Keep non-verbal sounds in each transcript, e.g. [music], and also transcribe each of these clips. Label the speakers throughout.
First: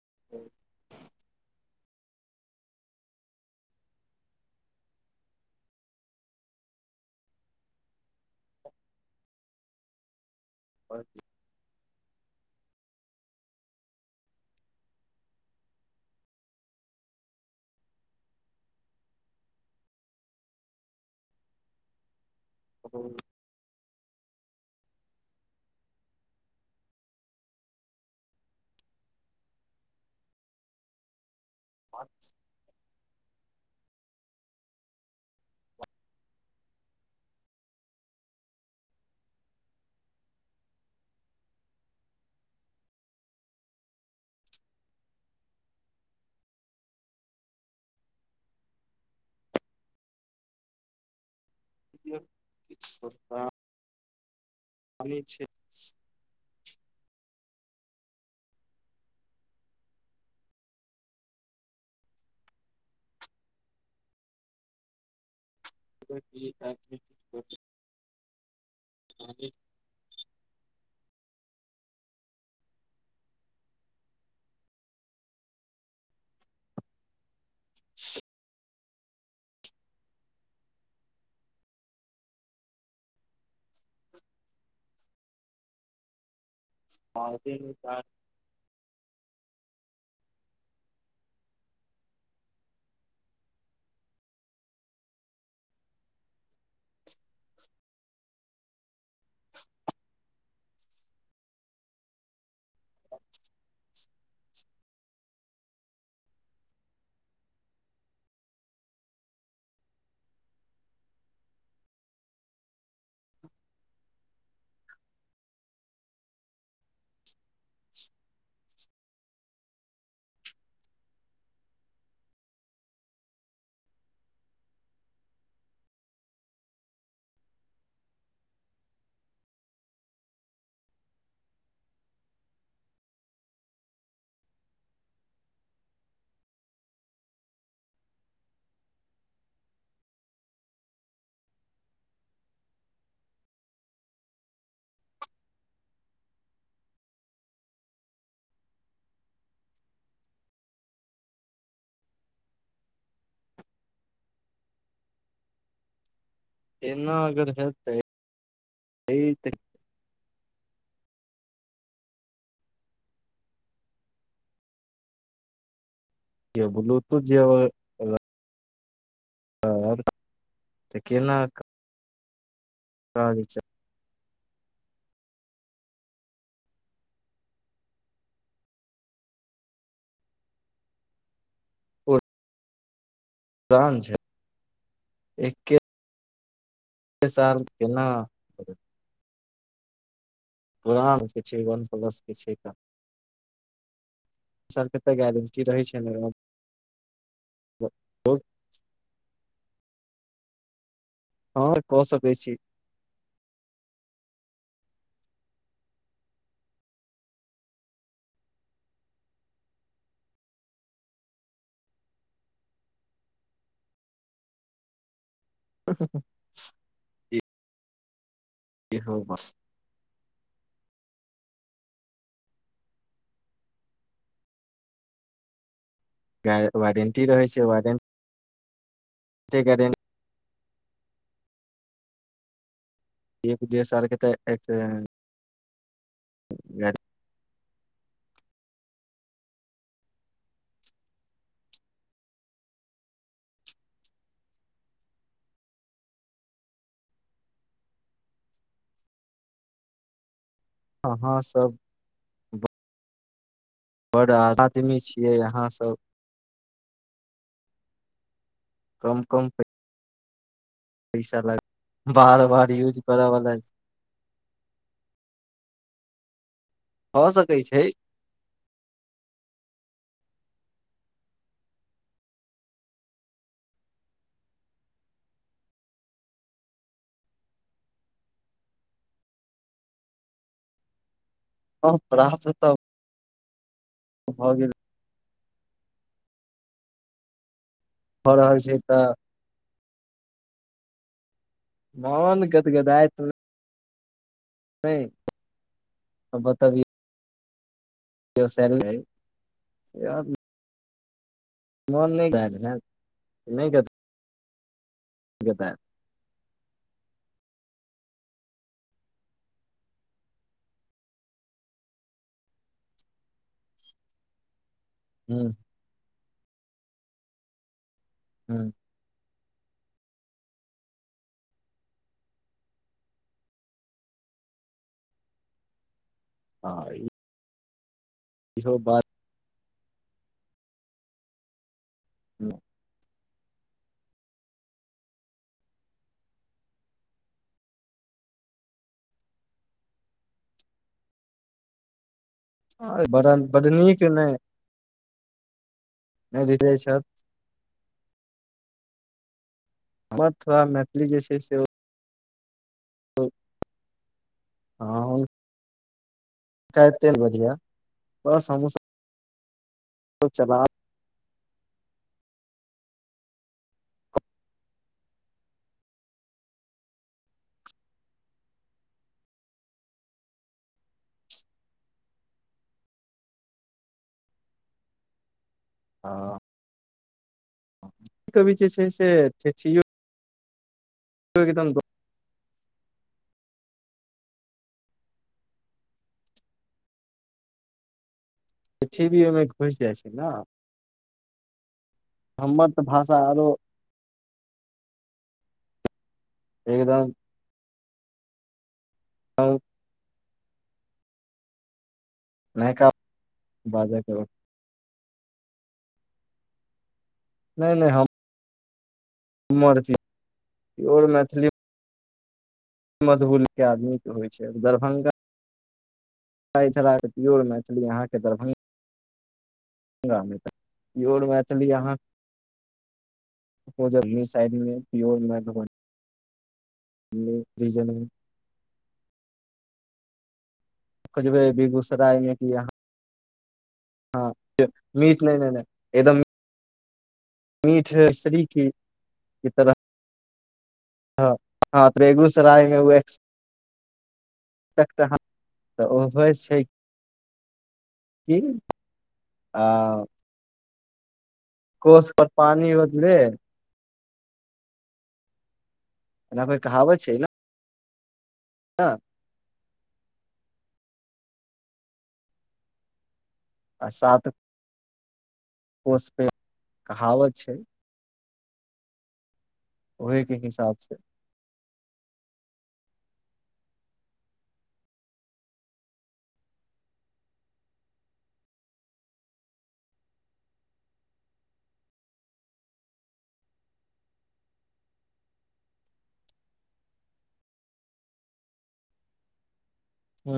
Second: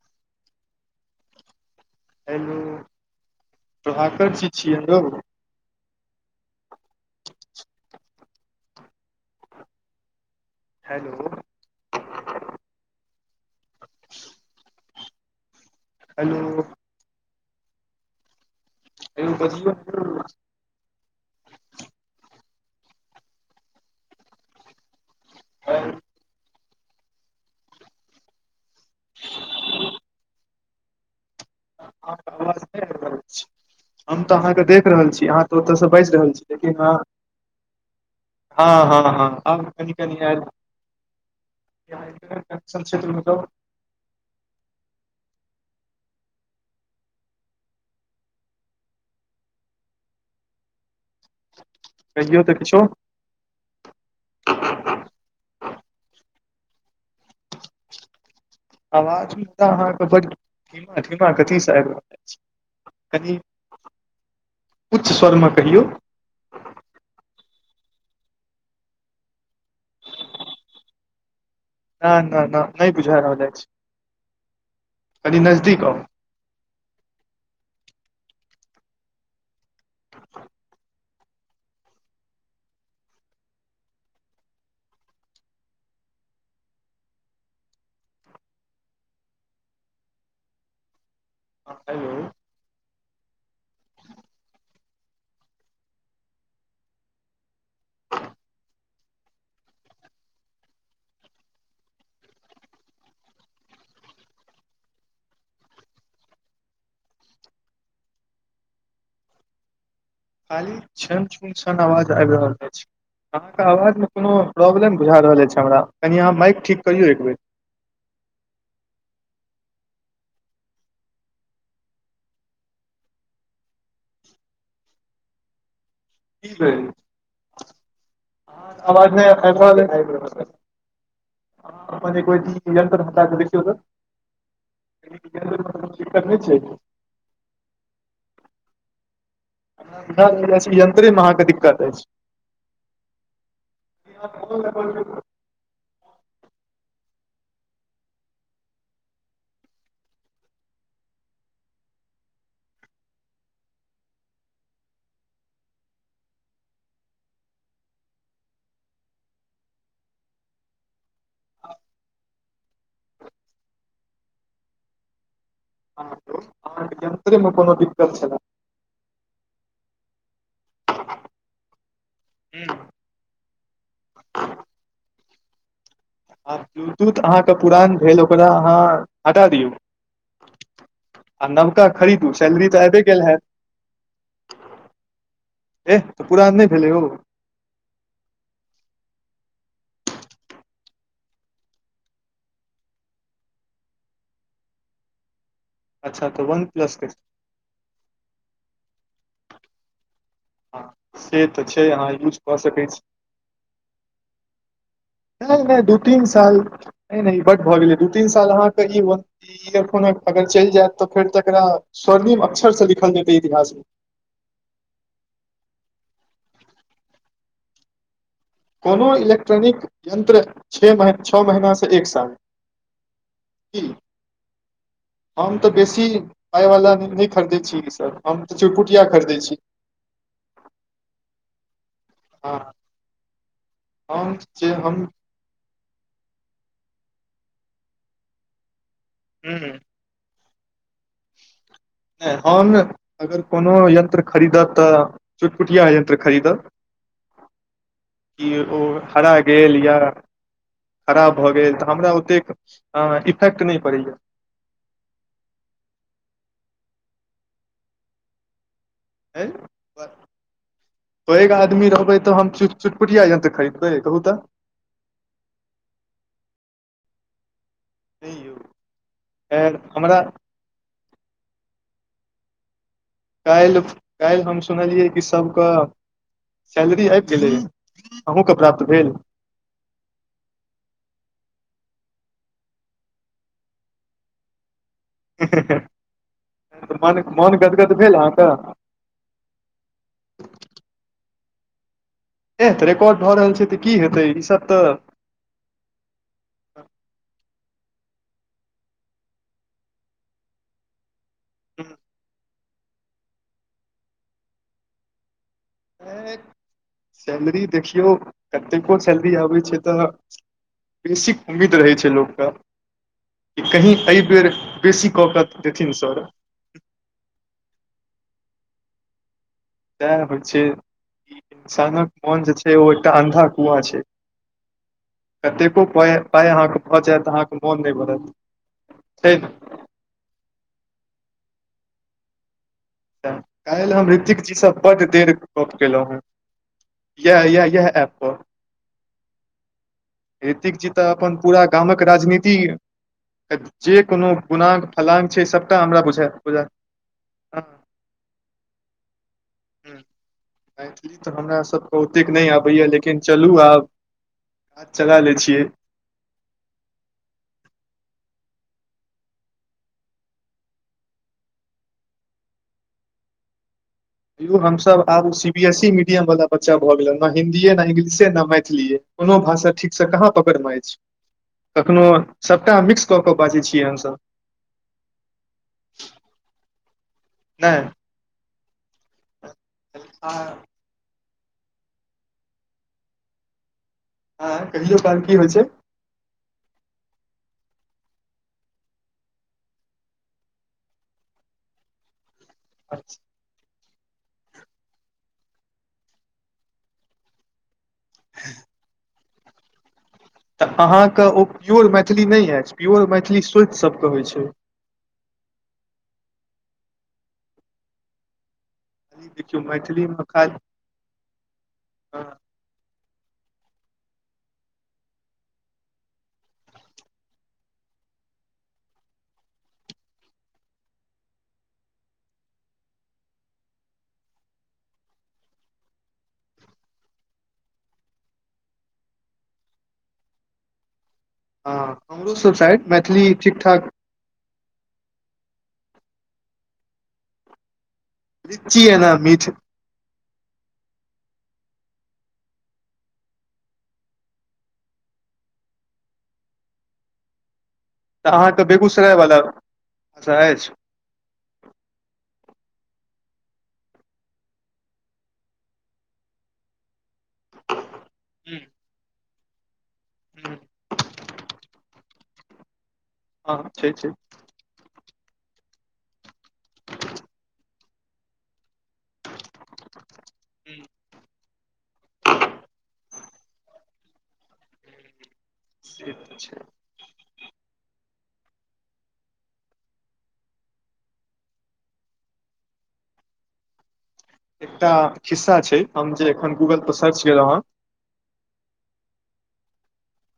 Speaker 1: [inaudible]
Speaker 2: Hello Prabhakar ji छियै यौ। Hello. [inaudible] Hello. बजे।
Speaker 1: त।
Speaker 2: ह। आ। हम तऽ अहाँकेँ देख रहल छी अहाँ तऽ ओतयसँ बाजि रहल छी लेकिन हँ। ह ह ह आब कनि कनि आ। कत्रमेतब कहियौ तऽ किछो
Speaker 1: किता। पनी छै।
Speaker 2: आवाज अहाँकेँ धीमा कथीब कनि उच्च स्वरमे कहि।
Speaker 1: [inaudible] ही।
Speaker 2: ना ना नही बुझा रहल अछि कनि नजदीक आव
Speaker 1: ह। आय दिन रात।
Speaker 2: ऐतयै। खाली छन छन छन आवाज आबि रहल अछि। अहाँकेँ आवाजमे कोनो प्रॉब्लम बुझा रहल अछि हमरा कनि अहाँ माइक ठीक करियौ एकबेर। कि भेल अहँकेँ आवाज नै आबि रहल आबि रहल छल अहाँ एक बेर अपन इ नियत्रन हटा क देखियौ। दिकत नहि छै। हमरा लगय अछि यन्त्रे मे अहाँकेँ दिक्कत अछि [unintelligible]
Speaker 1: एना अगर हेतै। एहि त।
Speaker 2: अहाँकेँ
Speaker 1: ब्लूटूथ जे
Speaker 2: यंत्रमे कोनो दिक्कत छल
Speaker 1: तर तऽ केना
Speaker 2: हू।
Speaker 1: पाँच अ
Speaker 2: आ ब्लूटूथ अहाँकेँ पुरान भेल ओकरा अहाँ हटा दियौ आ नबका खरीदू सैलरी ते आईबे गेल हैत।
Speaker 1: तहन छै ऐके।
Speaker 2: एह त पूरान नहि भेलै ओ।
Speaker 1: साल्त केना। पुरान के छै वन प्लस के छै त। सर पे पैघ ऐल अछि।
Speaker 2: अच्छा त वन प्लस के से तऽ
Speaker 1: हँ
Speaker 2: छै
Speaker 1: कऽ
Speaker 2: अहाँ
Speaker 1: सकै
Speaker 2: यूज
Speaker 1: छी
Speaker 2: कऽ सकैत छी
Speaker 1: [inaudible]
Speaker 2: नहि नहि दू तीन साल नहि ई बड भ गेलै दू तीन साल अहाँकेँ ई ई एखनो अगर चलि जायत तऽ फेर त एकरा स्वर्णिम अक्षर से लिखल जेतै इतिहास म।
Speaker 1: ठीक छै।
Speaker 2: कोनो इलेक्ट्रॉनिक। यन्त्र छे मह छओ महीना से एक साल कि। हम तऽ बेसी पाय वाला
Speaker 1: वारंटी
Speaker 2: नहि
Speaker 1: रहै
Speaker 2: खरीदै छी सर हम तऽ चुरकुटिया खरीदै छै।
Speaker 1: ते गारे।
Speaker 2: हँ
Speaker 1: एक दुइयो साल के तऽ
Speaker 2: हम जे हम
Speaker 1: ऐतेन गैर [unintelligible]
Speaker 2: हुँ नहि हम अगर कोनो यन्त्र खरीदब तऽ चुटपुटिया यन्त्र खरीदब।
Speaker 1: [inaudible]
Speaker 2: कि ओ हरा गेल या खराब
Speaker 1: अहाँ
Speaker 2: भऽ गेल
Speaker 1: सब
Speaker 2: तऽ हमरा ओतेक आ इफेक्ट नहि पड़ै
Speaker 1: बड़ा आदमी छियै अहाँ सब। कम
Speaker 2: हय
Speaker 1: कम
Speaker 2: मरदे
Speaker 1: पैसा
Speaker 2: पैग
Speaker 1: लग
Speaker 2: आदमी रहबै तऽ
Speaker 1: बार
Speaker 2: हम
Speaker 1: बार यूज करऽ
Speaker 2: चूटचुटपुटिया यंत्र
Speaker 1: वाला
Speaker 2: खरीद हे कहू तऽ
Speaker 1: भऽ सकै छै।
Speaker 2: नय यौ एहेन हमरा काल्हि काल्हि हम सुनलियै कि सभके सैलरी आबि गेलै अहुँके प्राप्त भेल
Speaker 1: हँ प्राप्त तऽ भऽ गेल
Speaker 2: मन, मन गदगद भेल
Speaker 1: भऽ
Speaker 2: अहाँके?
Speaker 1: रहल छै तऽ मन
Speaker 2: एह तऽ रिकॉर्ड भऽ रहल छै तऽ की हेतै ई सब
Speaker 1: नय अब बतबियौ वस [unintelligible] मन नय [unintelligible] गद गद जेतय [unintelligible]
Speaker 2: एय सैलरी देखियौ कतेको सैलरी आबै छै तऽ बेसिक उम्मीद रहै छै लोकके, कि कही एहि बेेर बेसी कऽ
Speaker 1: हूँ
Speaker 2: कऽ देथिन सर
Speaker 1: हँ [inaudible]
Speaker 2: तें होइ छै, ई इंसानक मन जे छै ओ एकटा आन्धा कुआँ छै कतेको पाय, पाइ अहाँके
Speaker 1: हँ
Speaker 2: भऽ जायत, अहाँके मोन नय भरत
Speaker 1: इहो बात
Speaker 2: ठीक
Speaker 1: हुँ [inaudible]
Speaker 2: काल्हि हम ऋतिक जीसँ बड्ड देर गप केलौं हेँ येह येह येह एप पर ॠतिक जी तऽ अपन पूरा गामक राजनीति
Speaker 1: बड़
Speaker 2: ति
Speaker 1: बड
Speaker 2: जे
Speaker 1: नीक
Speaker 2: कोनो गुनाग फलांग छै सबटा हमरा बुझ
Speaker 1: नहि हृदय स [unintelligible]
Speaker 2: हँ [inaudible]
Speaker 1: हमर थोड़ा मैथिली जे
Speaker 2: तऽ
Speaker 1: छै
Speaker 2: हमरा
Speaker 1: से
Speaker 2: सभके ओतेक नहि आबैया लेकिन चलू आब काज चला लै छियै।
Speaker 1: ते ब [unintelligible] बढियाँ बस हमहुँ सब चला लै छियै [inaudible]
Speaker 2: यौ हमसब आब C B S E medium वाला बच्चा भऽ गेल ने हिन्दीए, न इंग्लिशे, न मैथिलीए कोनो भाषा ठीकसँ कहाँ पकड़मे आय छै कखनो सभटा मिक्स कऽ बाजै छियै हमसभ।
Speaker 1: ह
Speaker 2: नहि
Speaker 1: क कभी जे छै से।
Speaker 2: अच्छा
Speaker 1: सोखित द।
Speaker 2: हँ कहियो काल की होइ छै।
Speaker 1: पछ भी ओहिमे घुसि जाइ छै, ने हमर तऽ भाषा आरो। एकदम।
Speaker 2: ह।
Speaker 1: हँ।
Speaker 2: तऽ अहाँकेँ ओ प्योर मैथिली नहि अछि,
Speaker 1: नयका
Speaker 2: प्योर मैथिली सोति
Speaker 1: बाजय
Speaker 2: सभके
Speaker 1: के
Speaker 2: होइत छै
Speaker 1: नहि नहि हम।
Speaker 2: खाली देखियौ मैथिलीमे खाल।
Speaker 1: प्योर मैथिली। मधुबुल के आदमीके होइ छै दरभंगा। प्योर मैथिली अहाँकेँ दरभंगा त ईर मैथिली अहाँ। ओनी साइड मे प्योर। तीजन। खोजबै
Speaker 2: हँ
Speaker 1: बेगूसराय मे
Speaker 2: हमरो
Speaker 1: कि
Speaker 2: सब
Speaker 1: यहा।
Speaker 2: साइड मैथिली ठीक ठाक
Speaker 1: हँ मीठ ने ने एकदम। मीठ शरीक
Speaker 2: रिच्ची य ने मीठ
Speaker 1: ई तरह। हँ हँ तऽ बेगूसराय मे। ह तऽ ओ हो छै।
Speaker 2: तऽ
Speaker 1: कि
Speaker 2: अहाँकेँ बेगूसराय वला
Speaker 1: आ
Speaker 2: अछि।
Speaker 1: कोस पर पानी होतले। एना कहावत छै।
Speaker 2: हू।
Speaker 1: ह।
Speaker 2: हू। हँ छै।
Speaker 1: पस पे कहावत छै। ओहे के हिसाबसँ।
Speaker 2: से तऽ छै एकटा खिस्सा छै हम जे एखन गूगल परे सर्च केलहु हे।
Speaker 1: हू।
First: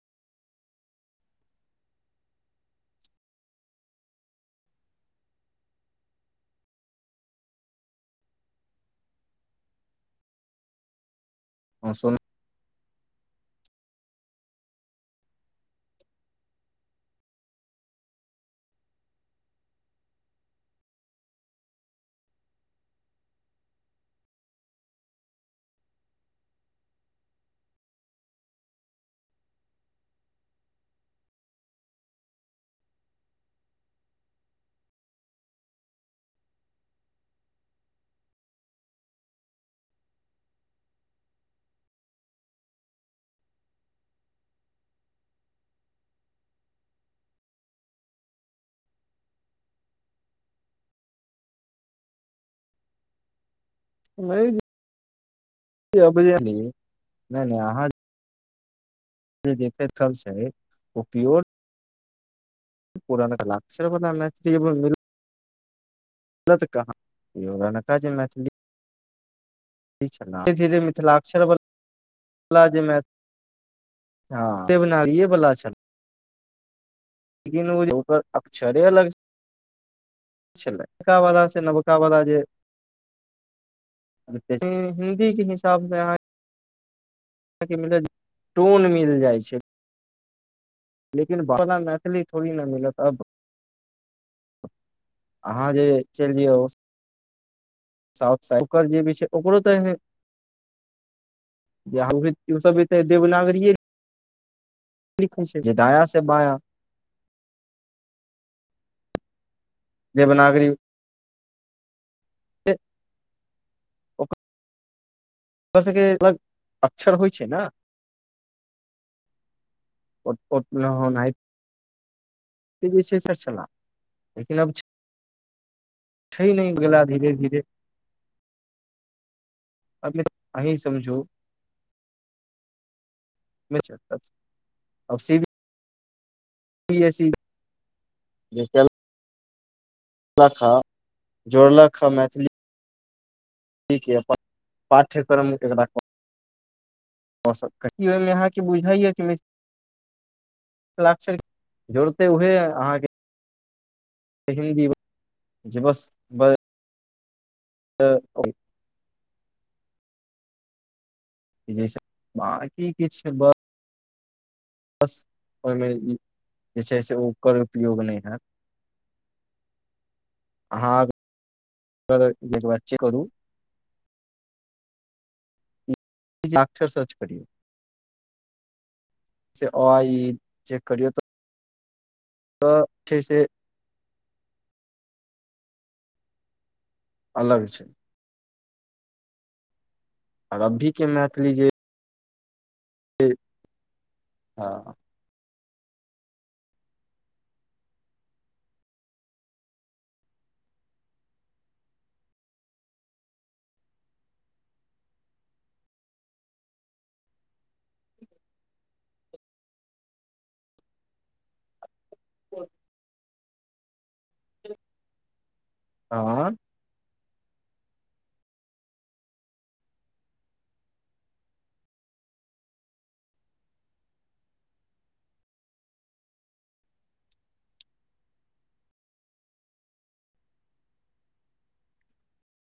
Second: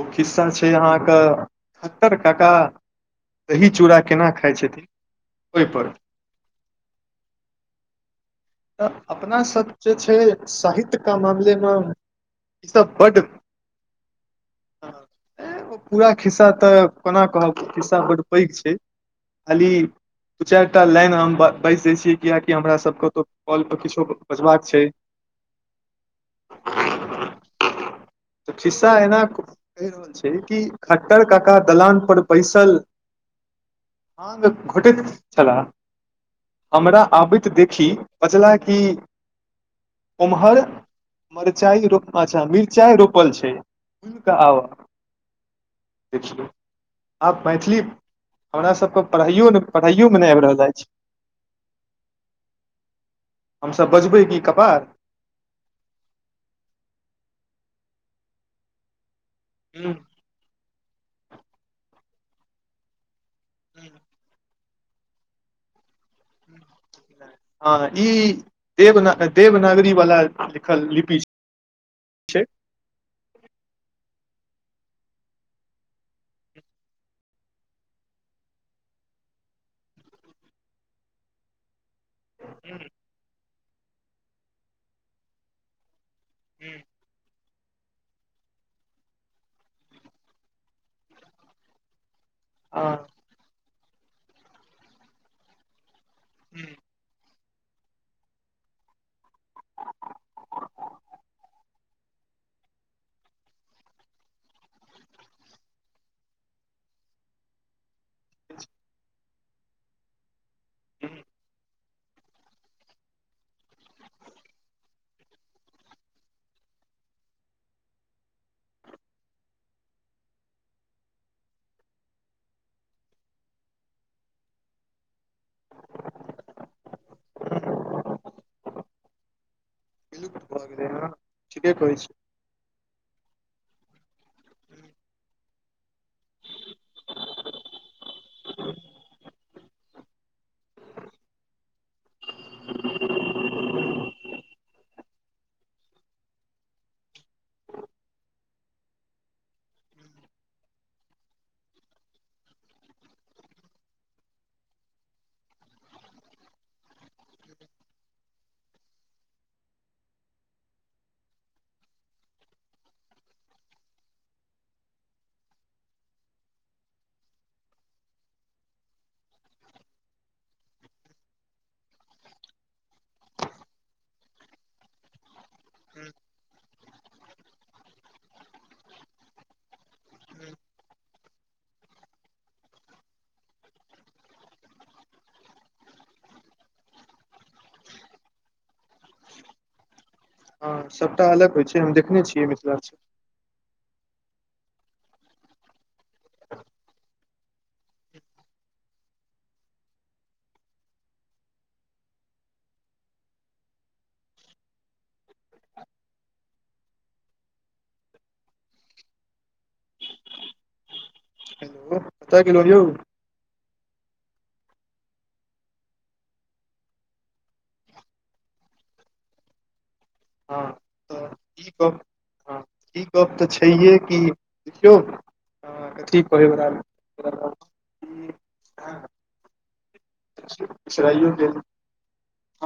Speaker 2: ओ खिस्सा छै अहाँकेँ सहत्तरि टाका दही चूड़ा केना खाइत छथिन ओहि पर तऽ अपना सभ जे छै साहित्यके मामलेमे
Speaker 1: सुन
Speaker 2: ईसभ बड़ पूरा खिस्सा तऽ कोना कहब खिस्सा बड़ पैघ छै। अली। दू चारिटा लाइन हम बसि दय छियै कियाकि हमरा सभकेत कॉल पर किछो बजबाक छै।
Speaker 1: [inaudible]
Speaker 2: तऽ खिस्सा है ने। कहि रहल छै कि खट्टर काका दलान पर बैसल। मग घटैत छलाह। हमरा आबैत देखी पचला कि। उम्हर मिरचाईो अच्छा मिरचाई रोपल छै। आ देखा। आब मैथिली हमर सभके पढ़ाइओ नहि पढ़ाइओमे नहि आबि रहल अछि
Speaker 1: [inaudible]
Speaker 2: हमसभ बजबै कि कपार
Speaker 1: बुझी नहि नहि अहा। देखे
Speaker 2: हूं
Speaker 1: कल छै ओ प्योर। पूर लक रप।
Speaker 2: हूं
Speaker 1: तऽ कहाँ य
Speaker 2: हँ
Speaker 1: रका
Speaker 2: ई
Speaker 1: जे मैथिली
Speaker 2: देवना देवनागर
Speaker 1: ई धीर धी मिथिलाक्षर वला
Speaker 2: छै
Speaker 1: मे देव नार वला छेल लेकिन ओ ओकर अक्षरे अलग लड़का वाला से। [unintelligible]
Speaker 2: जी।
Speaker 1: टोन मिल जाइ छै लेकिन बा मैथिली थोड़ी न
Speaker 2: हँ
Speaker 1: मिलत अब। अहाँ जे चलि जइौ साउथ सएड ओकर जे भी छै ओकरो तऽ जे सभ ते देवनागरीए लिखा जदा से बाया
Speaker 2: [inaudible]
Speaker 1: देवनागरी। ओरा सभकेग अक्षर होइ छै ने पतना जे छैला लेकिनब छै नहि गेला धीरे धीरे। आप
Speaker 2: भऽ
Speaker 1: अही
Speaker 2: गेलै हँ
Speaker 1: समझू
Speaker 2: ठीके कहै छी।
Speaker 1: निा सी। ज। जोड़लख मैथिली
Speaker 2: [unintelligible]
Speaker 1: ठीक या अपन पाठ्यक्रम एकरा आओ सभ की ओहिमे अहाँकेँ बुझाया कि ल्षर जोड़ते उएहे अहाँकेँ हिन्दी बस बस। त ओ जैस बाकी किछु बस बस ओहिमे जे छै से ओकर उपयोग नहि हयैत। हँ एक बात करू अक्षर सर्च करियौ आइ जे करियौ तऽ छै से अलग छै। आओर
Speaker 2: हँ
Speaker 1: अभी के
Speaker 2: सभटा अलग होइ छै हम देखने छियै मिथिला्चल
Speaker 1: ठीक ह।
Speaker 2: हेलो पच किलो यौ।
Speaker 1: आ
Speaker 2: हँ त ई कह की गप तऽ छैहे की देखियौ ह ठीक कहयरा
Speaker 1: [inaudible]
Speaker 2: शराइ ह गेल।